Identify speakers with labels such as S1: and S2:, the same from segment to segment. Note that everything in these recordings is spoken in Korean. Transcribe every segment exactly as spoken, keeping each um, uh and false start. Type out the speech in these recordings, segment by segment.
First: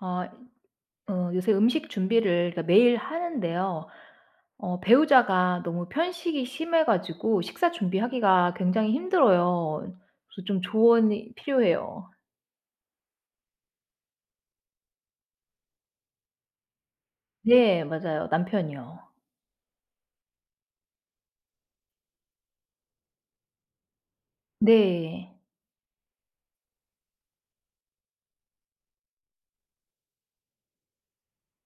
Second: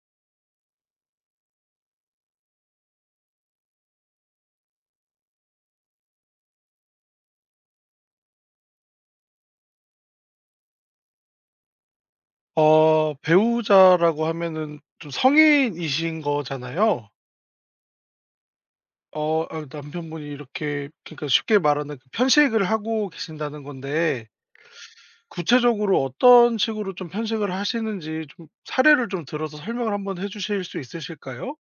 S1: 아 어 어, 요새 음식 준비를 그러니까 매일 하는데요. 어 배우자가 너무 편식이 심해 가지고 식사 준비하기가 굉장히 힘들어요. 그래서 좀 조언이 필요해요.
S2: 어 배우자라고 하면은 좀 성인이신 거잖아요.
S1: 네 맞아요. 남편이요.
S2: 어 아 남편분이 이렇게 그러니까 쉽게 말하는 그 편식을 하고 계신다는 건데,
S1: 네.
S2: 구체적으로 어떤 식으로 좀 편식을 하시는지 좀 사례를 좀 들어서 설명을 한번 해 주실 수 있으실까요?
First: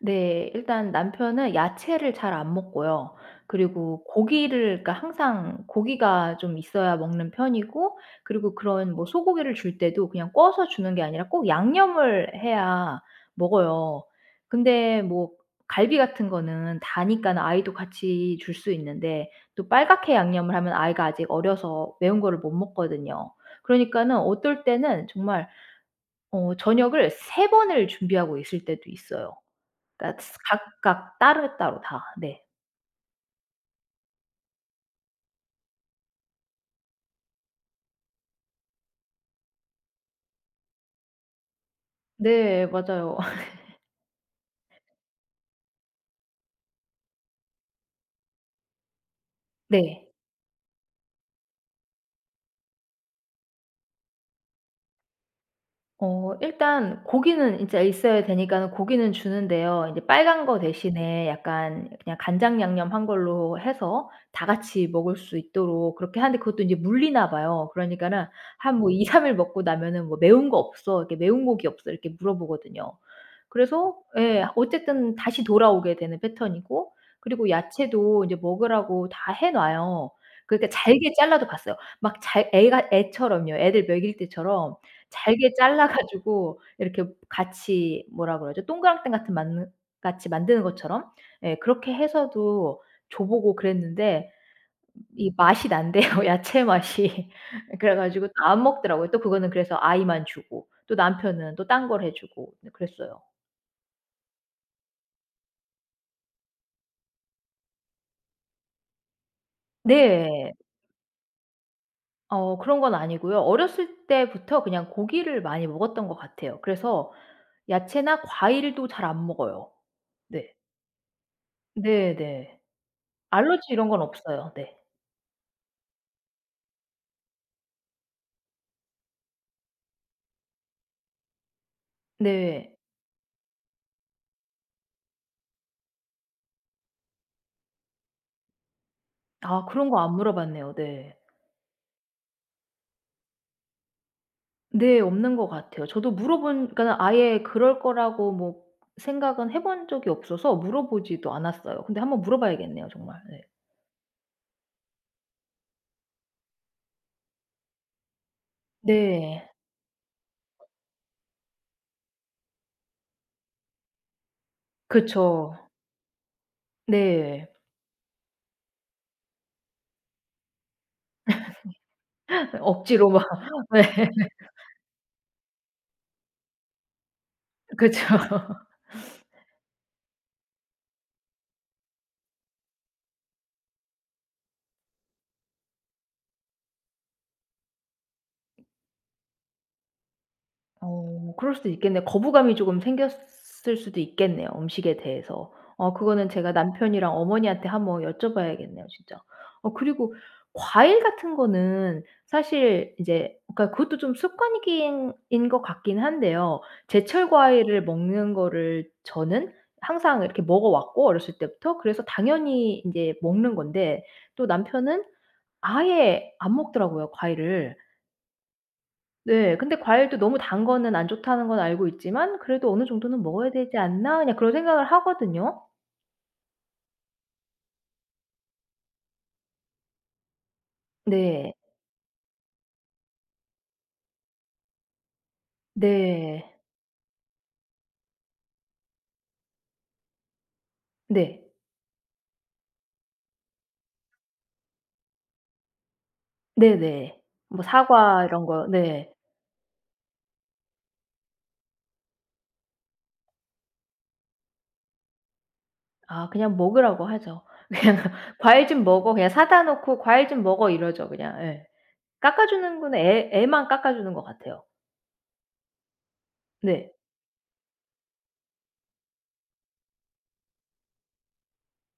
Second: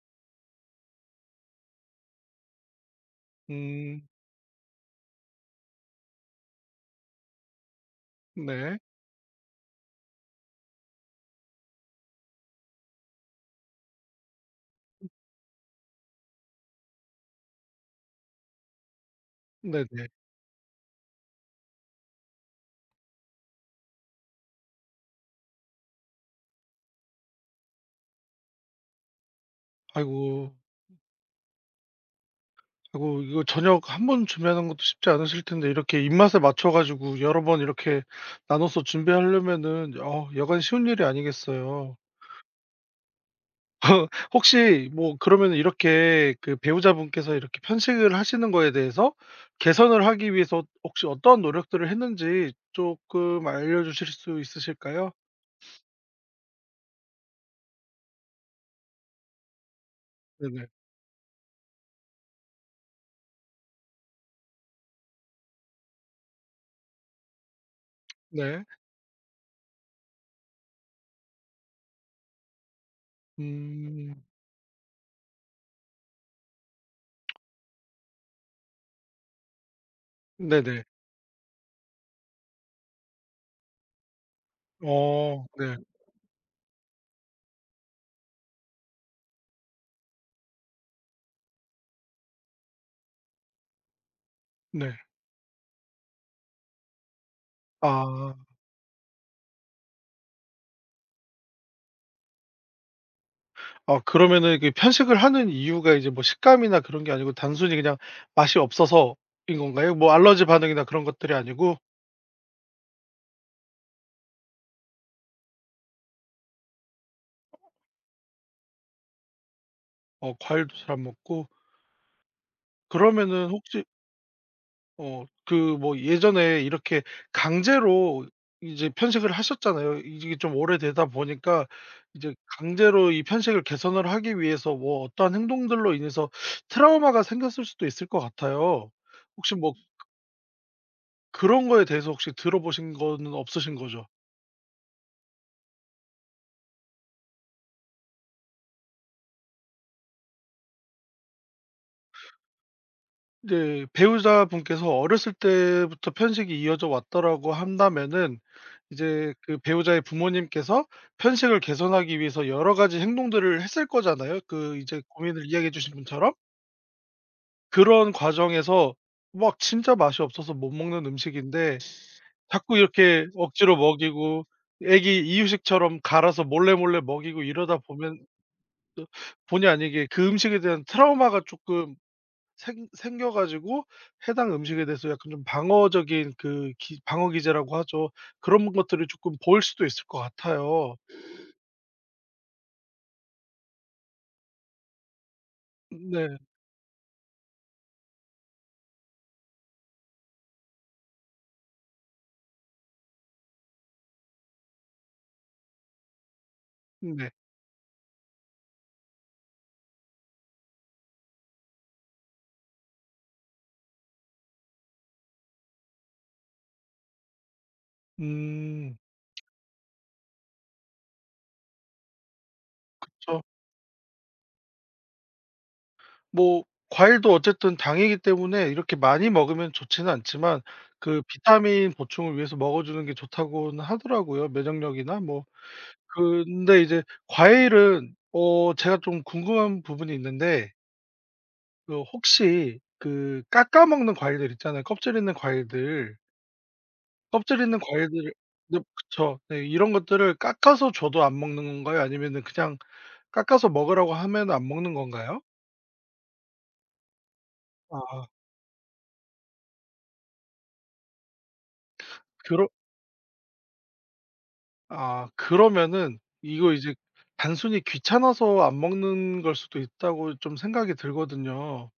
S1: 네. 일단 남편은 야채를 잘 안 먹고요.
S2: 음,
S1: 그리고 고기를 그러니까 항상 고기가 좀 있어야 먹는 편이고 그리고
S2: 네.
S1: 그런 뭐 소고기를 줄 때도 그냥 구워서 주는 게 아니라 꼭 양념을 해야 먹어요. 근데 뭐 갈비 같은 거는 다니까는 아이도 같이 줄 수 있는데 또
S2: 네네.
S1: 빨갛게 양념을 하면 아이가 아직 어려서 매운 거를 못 먹거든요. 그러니까는 어떨 때는 정말 어 저녁을 세 번을 준비하고 있을 때도 있어요. 그러니까
S2: 아이고.
S1: 각각 따로따로 다. 네.
S2: 아이고, 이거 저녁 한번 준비하는 것도 쉽지 않으실 텐데 이렇게 입맛에 맞춰 가지고 여러 번 이렇게 나눠서 준비하려면은 어 여간 쉬운 일이 아니겠어요.
S1: 네 맞아요.
S2: 혹시 뭐 그러면 이렇게 그 배우자분께서 이렇게 편식을 하시는 거에 대해서 개선을
S1: 네.
S2: 하기 위해서 혹시 어떤 노력들을 했는지 조금 알려주실 수 있으실까요?
S1: 어 일단 고기는 진짜 있어야 되니까는 고기는 주는데요. 인제 빨간 거
S2: 네네.
S1: 대신에 약간 그냥 간장 양념 한 걸로 해서 다 같이 먹을 수 있도록 그렇게 하는데 그것도 인제 물리나 봐요. 그러니까는
S2: 네.
S1: 한 뭐 이삼 일 먹고 나면은 뭐 "매운 거 없어?" 이렇게 "매운 고기 없어?" 이렇게 물어보거든요. 그래서
S2: 음.
S1: 예 어쨌든 다시 돌아오게 되는 패턴이고 그리고 야채도 인제 먹으라고 다 해 놔요. 그러니까
S2: 네네.
S1: 잘게 잘라도 봤어요. 막 잘 애가 애처럼요. 애들 먹일 때처럼
S2: 어,
S1: 잘게
S2: 네.
S1: 잘라 가지고 이렇게 같이 뭐라 그러죠? 동그랑땡 같은 만 같이 만드는 것처럼 예 그렇게 해서도 줘 보고 그랬는데
S2: 네.
S1: 이 맛이 난대요, 야채 맛이. 그래 가지고 또
S2: 아.
S1: 안 먹더라고요. 또 그거는 그래서 아이만 주고 또 남편은 또 딴 걸 해 주고 네 그랬어요.
S2: 아, 그러면은 그 편식을 하는 이유가 이제 뭐 식감이나 그런 게 아니고 단순히 그냥 맛이 없어서인 건가요? 뭐 알러지
S1: 네.
S2: 반응이나 그런 것들이 아니고.
S1: 어 그런 건 아니고요. 어렸을 때부터 그냥 고기를 많이 먹었던 것 같아요. 그래서 야채나 과일도 잘 안 먹어요.
S2: 어
S1: 네.
S2: 과일도 잘 안 먹고.
S1: 네네.
S2: 그러면은
S1: 알러지
S2: 혹시.
S1: 이런 건 없어요. 네.
S2: 어 그 뭐 예전에 이렇게 강제로 이제 편식을 하셨잖아요. 이게 좀 오래되다 보니까 이제
S1: 네.
S2: 강제로 이 편식을 개선을 하기 위해서 뭐 어떠한 행동들로 인해서 트라우마가 생겼을 수도 있을 것 같아요. 혹시
S1: 아
S2: 뭐
S1: 그런 거 안 물어봤네요. 네.
S2: 그런 거에 대해서 혹시 들어보신 거는 없으신 거죠?
S1: 네 없는 것 같아요. 저도 물어본 그러니까는 아예 그럴 거라고 뭐 생각은 해본 적이 없어서 물어보지도 않았어요. 근데 한번 물어봐야겠네요 정말. 네.
S2: 네. 배우자분께서 어렸을 때부터 편식이 이어져 왔다라고 한다면은 이제
S1: 네.
S2: 그 배우자의 부모님께서 편식을 개선하기 위해서 여러 가지 행동들을 했을 거잖아요. 그 이제 고민을
S1: 그쵸.
S2: 이야기해 주신 분처럼.
S1: 네.
S2: 그런 과정에서 막 진짜 맛이 없어서 못 먹는 음식인데 자꾸
S1: 억지로 막
S2: 이렇게 억지로
S1: 네.
S2: 먹이고, 애기 이유식처럼 갈아서 몰래몰래 먹이고 이러다
S1: 그쵸.
S2: 보면 또 본의 아니게 그 음식에 대한 트라우마가 조금 생 생겨 가지고, 해당 음식에 대해서 약간 좀 방어적인, 그 기 방어 기제라고 하죠. 그런 것들을 조금 보일 수도 있을 것 같아요.
S1: 어 그럴 수도 있겠네요. 거부감이 조금 생겼을 수도 있겠네요, 음식에 대해서. 어 그거는
S2: 네.
S1: 제가 남편이랑 어머니한테 한번 여쭤봐야겠네요, 진짜. 어 그리고 과일 같은 거는 사실 이제 그러니까 그것도 좀 습관이긴 인 것 같긴 한데요.
S2: 네.
S1: 제철 과일을 먹는 거를 저는 항상 이렇게 먹어 왔고 어렸을 때부터 그래서 당연히 인제 먹는 건데 또 남편은 아예 안 먹더라고요, 과일을.
S2: 음.
S1: 네. 근데 과일도 너무 단 거는 안 좋다는 건 알고 있지만 그래도 '어느 정도는
S2: 저,
S1: 먹어야 되지 않나?' 그냥 그런 생각을 하거든요.
S2: 뭐 과일도 어쨌든 당이기 때문에 이렇게 많이 먹으면 좋지는 않지만, 그
S1: 네.
S2: 비타민 보충을 위해서 먹어 주는 게 좋다고는 하더라고요, 면역력이나 뭐.
S1: 네.
S2: 근데 이제 과일은, 어 제가 좀 궁금한 부분이 있는데,
S1: 네.
S2: 그 혹시 그 깎아 먹는 과일들 있잖아요, 껍질 있는 과일들.
S1: 네네.
S2: 껍질
S1: 뭐
S2: 있는 과일
S1: 사과
S2: 들
S1: 이런 거
S2: 네,
S1: 네.
S2: 그쵸. 네. 이런 것들을 깎아서 줘도 안 먹는 건가요? 아니면은 그냥 깎아서 먹으라고 하면 안 먹는 건가요?
S1: 아 그냥 먹으라고 하죠. 그냥
S2: 아,
S1: "과일 좀 먹어." 그냥 사다 놓고 "과일 좀 먹어." 이러죠 그냥. 예. 깎아
S2: 그러
S1: 주는 거는 애 애만 깎아 주는 것 같아요.
S2: 아, 그러면은 이거 이제
S1: 네.
S2: 단순히 귀찮아서 안 먹는 걸 수도 있다고 좀 생각이 들거든요.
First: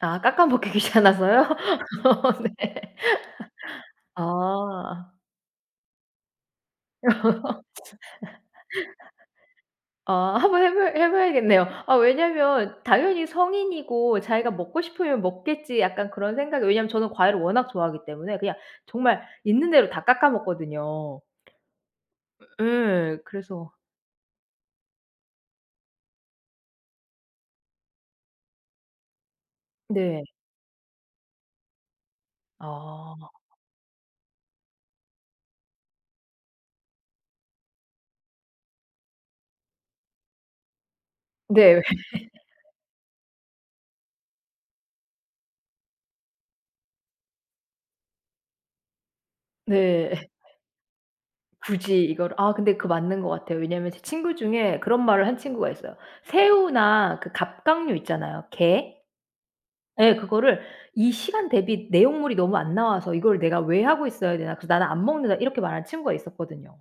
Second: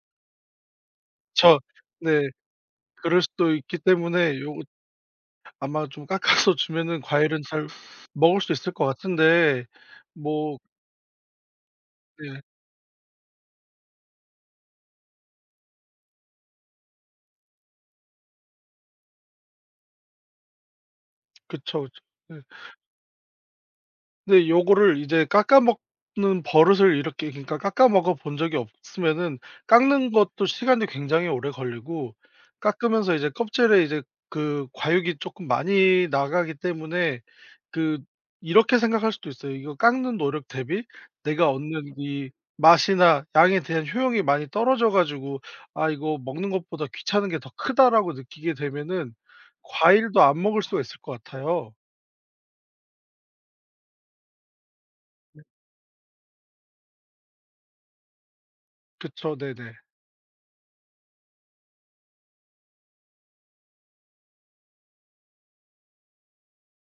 S1: 아 깎아 먹기 귀찮아서요?
S2: 그. 네.
S1: 네.
S2: 그럴 수도 있기 때문에 요거,
S1: 아.
S2: 아마 좀 깎아서 주면은 과일은 잘 먹을 수 있을 것 같은데.
S1: 아
S2: 뭐
S1: 한번 해 봐야 해 봐야겠네요. 아
S2: 네.
S1: 왜냐면 당연히 성인이고 자기가 먹고 싶으면 먹겠지 약간 그런 생각이 왜냐면 저는 과일을 워낙 좋아하기 때문에 그냥 정말 있는 대로 다 깎아 먹거든요.
S2: 그쵸, 그쵸. 네.
S1: 예. 그래서
S2: 근데 요거를 이제 깎아 먹는 버릇을 이렇게, 그러니까 깎아 먹어 본 적이 없으면은 깎는
S1: 네.
S2: 것도 시간이 굉장히 오래 걸리고, 깎으면서
S1: 아.
S2: 이제 껍질에 이제 그 과육이 쪼끔 많이 나가기 때문에, 그 이렇게 생각할 수도 있어요. '이거 깎는 노력 대비 내가
S1: 네.
S2: 얻는 이 맛이나 양에 대한 효용이 많이 떨어져 가지고, 아 이거 먹는 것보다 귀찮은 게 더 크다.'라고 느끼게 되면은 과일도
S1: 네.
S2: 안 먹을 수가 있을 것 같아요.
S1: 굳이 이걸 아 근데 그 맞는 것 같아요. 왜냐면 제 친구 중에 그런 말을 한 친구가 있어요. 새우나 그 갑각류 있잖아요. 게?
S2: 그쵸. 네네.
S1: 예. 그거를 이 시간 대비 내용물이 너무 안 나와서 '이걸 내가 왜 하고 있어야 되나. 그래서 나는 안 먹는다.' 이렇게 말하는 친구가 있었거든요.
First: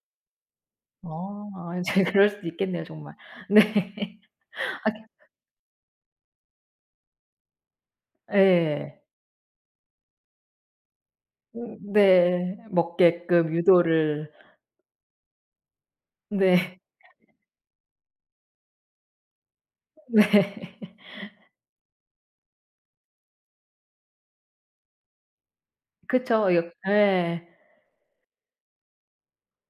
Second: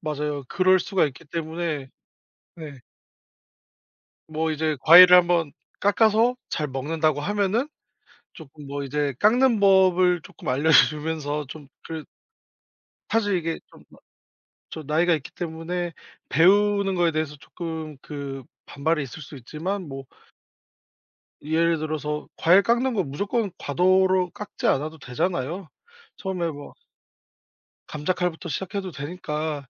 S2: 맞아요. 그럴 수가 있기
S1: 아. 아
S2: 때문에.
S1: 이제 그럴 수도
S2: 네.
S1: 있겠네요 정말. 네.
S2: 뭐 이제 과일을 한번 깎아서 잘 먹는다고 하면은
S1: 아
S2: 쪼끔 뭐
S1: 예.
S2: 이제 깎는 법을 쪼끔 알려주면서 좀
S1: 음
S2: 그,
S1: 네.
S2: 사실
S1: 먹게끔
S2: 이게 좀
S1: 유도를
S2: 저 나이가 있기 때문에
S1: 네.
S2: 배우는 거에 대해서 쪼끔 그 반발이 있을 수 있지만, 뭐
S1: 네.
S2: 예를 들어서 과일 깎는 거 무조건 과도로 깎지 않아도 되잖아요. 처음에
S1: 그쵸. 여
S2: 뭐
S1: 예.
S2: 감자칼부터 시작해도 되니까,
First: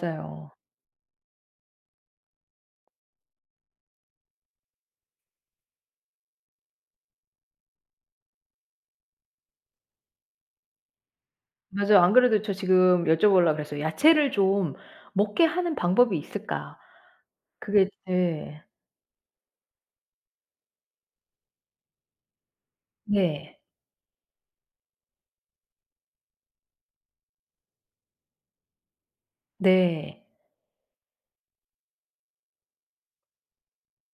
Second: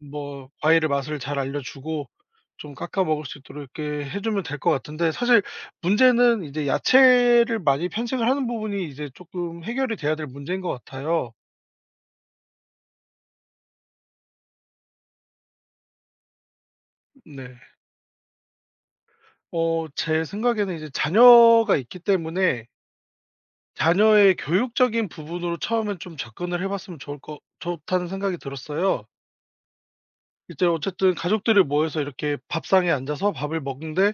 S2: 뭐 과일의 맛을 잘 알려주고 좀 깎아 먹을 수 있도록 이렇게 해주면 될 것 같은데, 사실 문제는 이제 야채를 많이 편식을 하는 부분이 이제 조금 해결이 돼야 될 문제인 것 같아요.
S1: 맞아요. 안 그래도 저 지금 여쭤보려고 그랬어요. '야채를 좀 먹게 하는 방법이 있을까?'
S2: 네.
S1: 그게 예.
S2: 어 제 생각에는 이제 자녀가 있기 때문에
S1: 네.
S2: 자녀의 교육적인 부분으로 처음엔 좀 접근을 해 봤으면 좋을 거 좋다는 생각이 들었어요.
S1: 네.
S2: 이제 어쨌든 가족들이 모여서 이렇게 밥상에 앉아서 밥을 먹는데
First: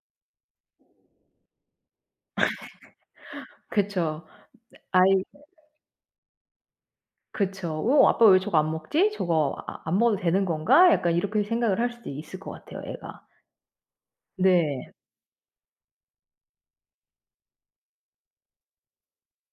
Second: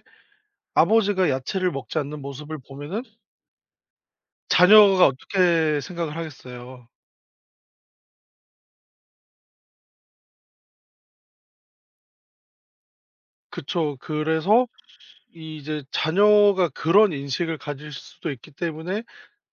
S2: 아버지가 야채를 먹지 않는 모습을 보면은
S1: 그쵸.
S2: 자녀가
S1: 아이
S2: 어떻게 생각을 하겠어요.
S1: 그쵸. '어 아빠 왜 저거 안 먹지? 저거 아 안 먹어도 되는 건가?' 약간 이렇게 생각을 할 수도 있을 것 같아요 애가.
S2: 그쵸. 그래서
S1: 네.
S2: 이제 자녀가 그런 인식을 가질 수도 있기 때문에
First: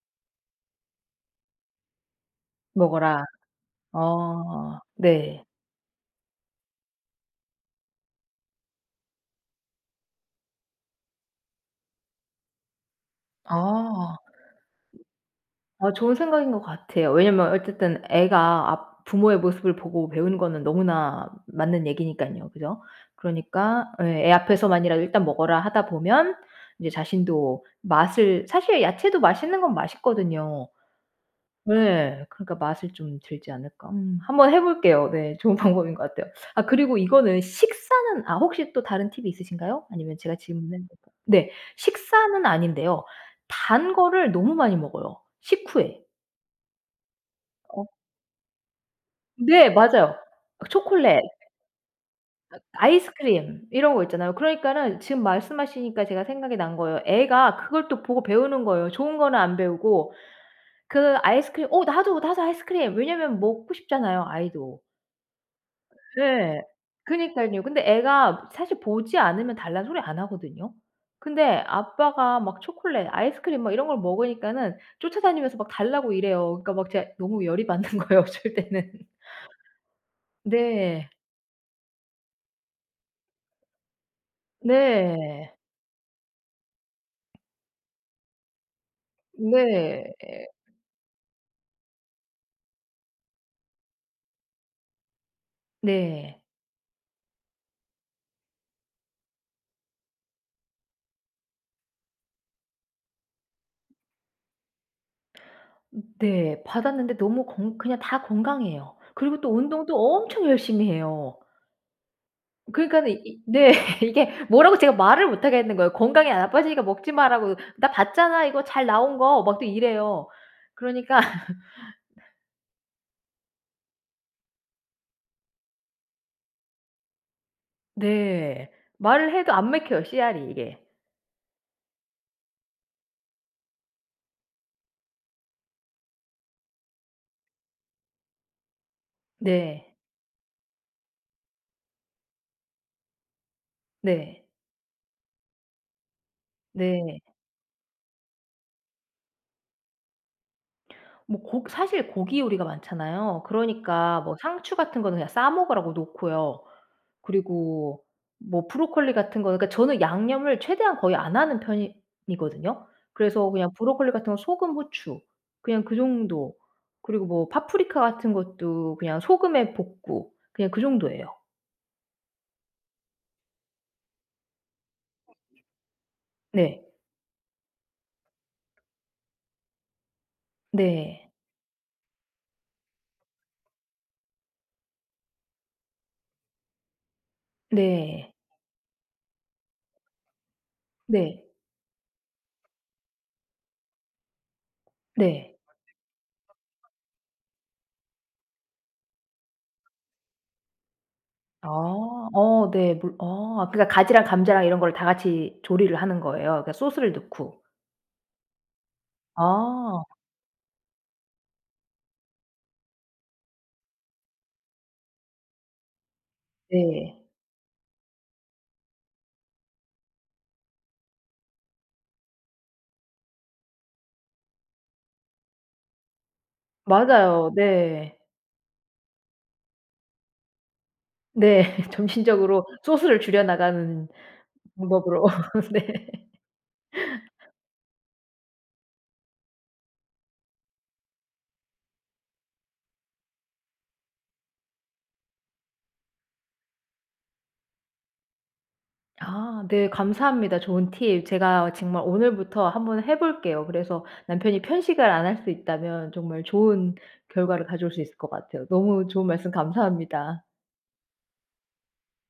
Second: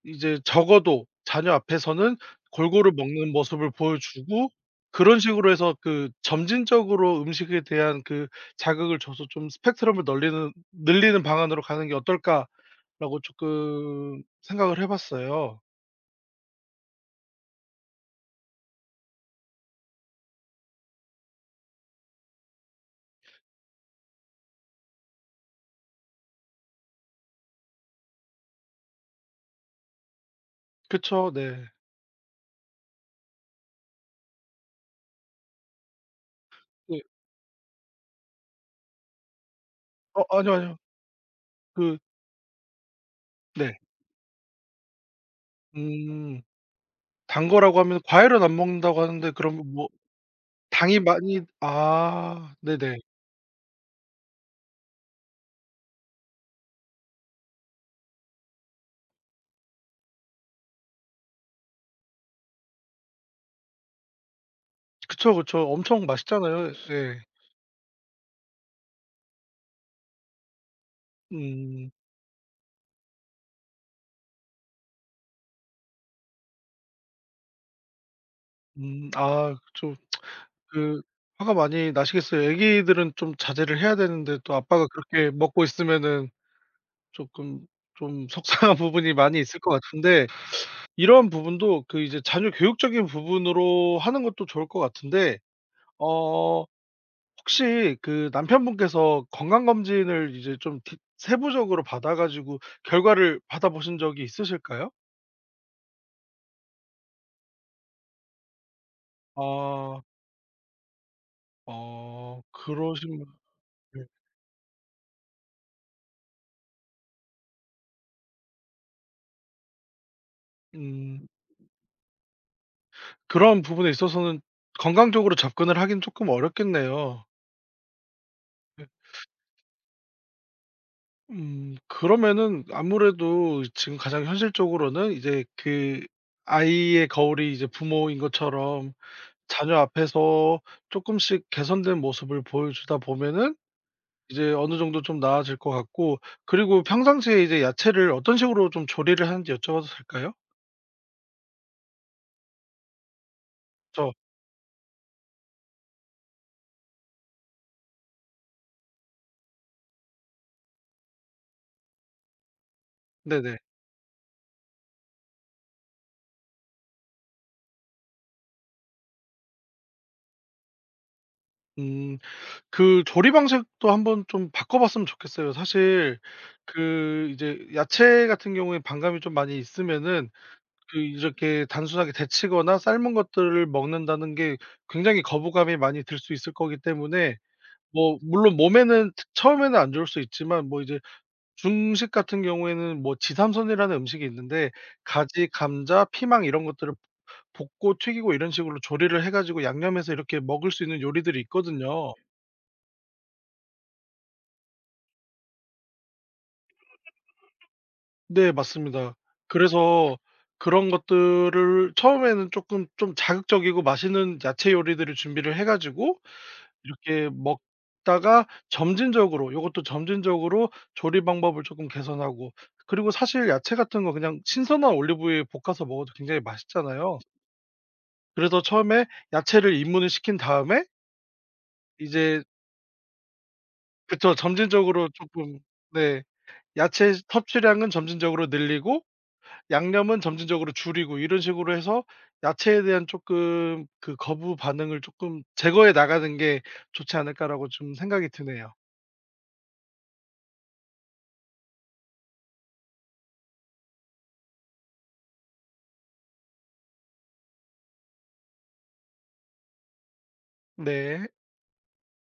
S2: 이제 적어도 자녀 앞에서는 골고루
S1: 먹어라.
S2: 먹는 모습을 보여주고,
S1: 어
S2: 그런
S1: 네.
S2: 식으로 해서 그 점진적으로 음식에 대한 그 자극을 줘서 좀 '스펙트럼을 널리는 늘리는 방안으로 가는 게 어떨까.'라고
S1: 아.
S2: 쪼끔 생각을 해 봤어요.
S1: 아 좋은 생각인 것 같아요. 왜냐면 어쨌든 애가 아 부모의 모습을 보고 배우는 거는 너무나 맞는 얘기니깐요. 그죠? 그러니까 예 애 앞에서만이라도 "일단 먹어라." 하다 보면 이제 자신도 맛을 사실 야채도 맛있는 건 맛있거든요.
S2: 그쵸. 네.
S1: 네. 그러니까 맛을 좀 들지 않을까. 음 한번 해 볼게요. 네. 좋은 방법인 것 같아요. 아 그리고
S2: 네.
S1: 이거는 식사는 아 혹시 또 다른 팁이 있으신가요? 아니면
S2: 어
S1: 제가
S2: 아니요, 아니요.
S1: 질문을 해도 될까요? 네.
S2: 그.
S1: 식사는 아닌데요.
S2: 네.
S1: 단 거를 너무 많이 먹어요, 식후에.
S2: 음. 단 거라고
S1: 어
S2: 하면 과일은 안 먹는다고 하는데, 그럼
S1: 네
S2: 뭐
S1: 맞아요.
S2: 당이
S1: 초콜릿,
S2: 많이. 아, 네네.
S1: 아이스크림 이런 거 있잖아요. 그러니까는 지금 말씀하시니까 제가 생각이 난 거예요. 애가 그걸 또 보고 배우는 거예요. 좋은 거는 안 배우고 그 아이스크림 "어 나도, 나도 아이스크림." 왜냐면 먹고 싶잖아요, 아이도.
S2: 그쵸, 그쵸. 엄청
S1: 네.
S2: 맛있잖아요. 예.
S1: 그니깐요. 근데 애가 사실 보지 않으면 달라는 소리 안 하거든요. 근데
S2: 음.
S1: 아빠가 막 초콜릿, 아이스크림 막 이런 걸 먹으니까는 쫓아다니면서 막 달라고 이래요. 그러니까 막 제가 너무 열이 받는 거예요 어쩔 때는.
S2: 음. 아, 좀 그,
S1: 네.
S2: 화가 많이 나시겠어요. 애기들은 좀 자제를 해야 되는데 또 아빠가 그렇게
S1: 네.
S2: 먹고 있으면은 쪼끔 좀 속상한 부분이 많이 있을 것
S1: 네.
S2: 같은데, 이런 부분도 그 이제 자녀 교육적인 부분으로 하는 것도 좋을 것 같은데,
S1: 네.
S2: 어 혹시 그 남편분께서 건강검진을 이제 좀 디 세부적으로 받아 가지고 결과를 받아보신 적이 있으실까요?
S1: 네. 받았는데 너무 건 그냥 다 건강해요. 그리고 또 운동도
S2: 아.
S1: 엄청 열심히 해요.
S2: 어
S1: 그러니까는
S2: 그러시면.
S1: 이 네.
S2: 네.
S1: 이게 뭐라고 제가 말을 못 하겠는 거예요. "건강에 나빠지니까 먹지 마라."고 "나 봤잖아. 이거 잘 나온 거." 막 또 이래요. 그러니까
S2: 음 그런 부분에 있어서는 건강적으로 접근을 하긴 조금 어렵겠네요.
S1: 네.
S2: 네.
S1: 말을 해도 안 먹혀요 씨알이 이게.
S2: 음 그러면은 아무래도 지금 가장 현실적으로는 이제 그 아이의 거울이 이제 부모인 것처럼 자녀
S1: 네.
S2: 앞에서 조금씩 개선된 모습을 보여주다 보면은
S1: 네.
S2: 이제 어느 정도 좀 나아질 것 같고, 그리고
S1: 네.
S2: 평상시에 이제 야채를 어떤 식으로 좀 조리를 하는지 여쭤봐도 될까요?
S1: 뭐 고 사실 고기 요리가 많잖아요.
S2: 저.
S1: 그러니까 뭐 상추 같은 거는 그냥 싸 먹으라고 놓고요. 그리고 뭐 브로콜리 같은 거는 그러니까 저는 양념을 최대한 거의 안 하는 편이거든요. 그래서
S2: 네네.
S1: 그냥 브로콜리 같은 거 소금, 후추 그냥 그 정도. 그리고 뭐 파프리카 같은 것도 그냥 소금에 볶고 그냥 그 정도예요.
S2: 음 그 조리 방식도 한번 좀 바꿔 봤으면 좋겠어요. 사실
S1: 네.
S2: 그 이제 야채 같은 경우에 반감이 좀 많이 있으면은 그
S1: 네.
S2: 이렇게 단순하게 데치거나 삶은 것들을 먹는다는 게 굉장히 거부감이 많이 들 수 있을 거기 때문에, 뭐
S1: 네.
S2: 물론 몸에는 처음에는 안 좋을 수 있지만 뭐 이제
S1: 네.
S2: 중식 같은 경우에는 뭐 지삼선이라는 음식이 있는데, 가지,
S1: 네.
S2: 감자, 피망 이런 것들을 볶고 튀기고 이런 식으로 조리를 해 가지고 양념해서 이렇게 먹을 수 있는 요리들이 있거든요.
S1: 아. 어 네. 물 어 그러니까 가지랑 감자랑 이런 걸 다 같이 조리를 하는 거예요. 그러니까 소스를 넣고.
S2: 네, 맞습니다.
S1: 아
S2: 그래서 그런 것들을 처음에는 쪼끔 좀 자극적이고 맛있는 야채 요리들을 준비를 해 가지고
S1: 네.
S2: 이렇게 먹다가, 점진적으로 요것도 점진적으로 조리 방법을 쪼끔 개선하고, 그리고 사실 야채 같은 거 그냥 신선한 올리브유에 볶아서 먹어도 굉장히 맛있잖아요.
S1: 맞아요. 네.
S2: 그래서 처음에 야채를 입문을 시킨 다음에
S1: 네.
S2: 이제.
S1: 점진적으로 소스를 줄여 나가는
S2: 그쵸. 점진적으로
S1: 방법으로.
S2: 쪼끔. 네.
S1: 네.
S2: 야채 섭취량은 점진적으로 늘리고 양념은 점진적으로 줄이고 이런 식으로 해서 야채에 대한 쪼끔 그 거부 반응을 쪼끔 제거해 나가는 게 좋지 않을까라고 좀 생각이 드네요.
S1: 아 네 감사합니다. 좋은 팁. 제가 정말 오늘부터 한번 해 볼게요. 그래서 남편이 편식을 안 할 수 있다면 정말 좋은 결과를 가져올 수 있을 것 같아요. 너무 좋은 말씀 감사합니다.
S2: 네.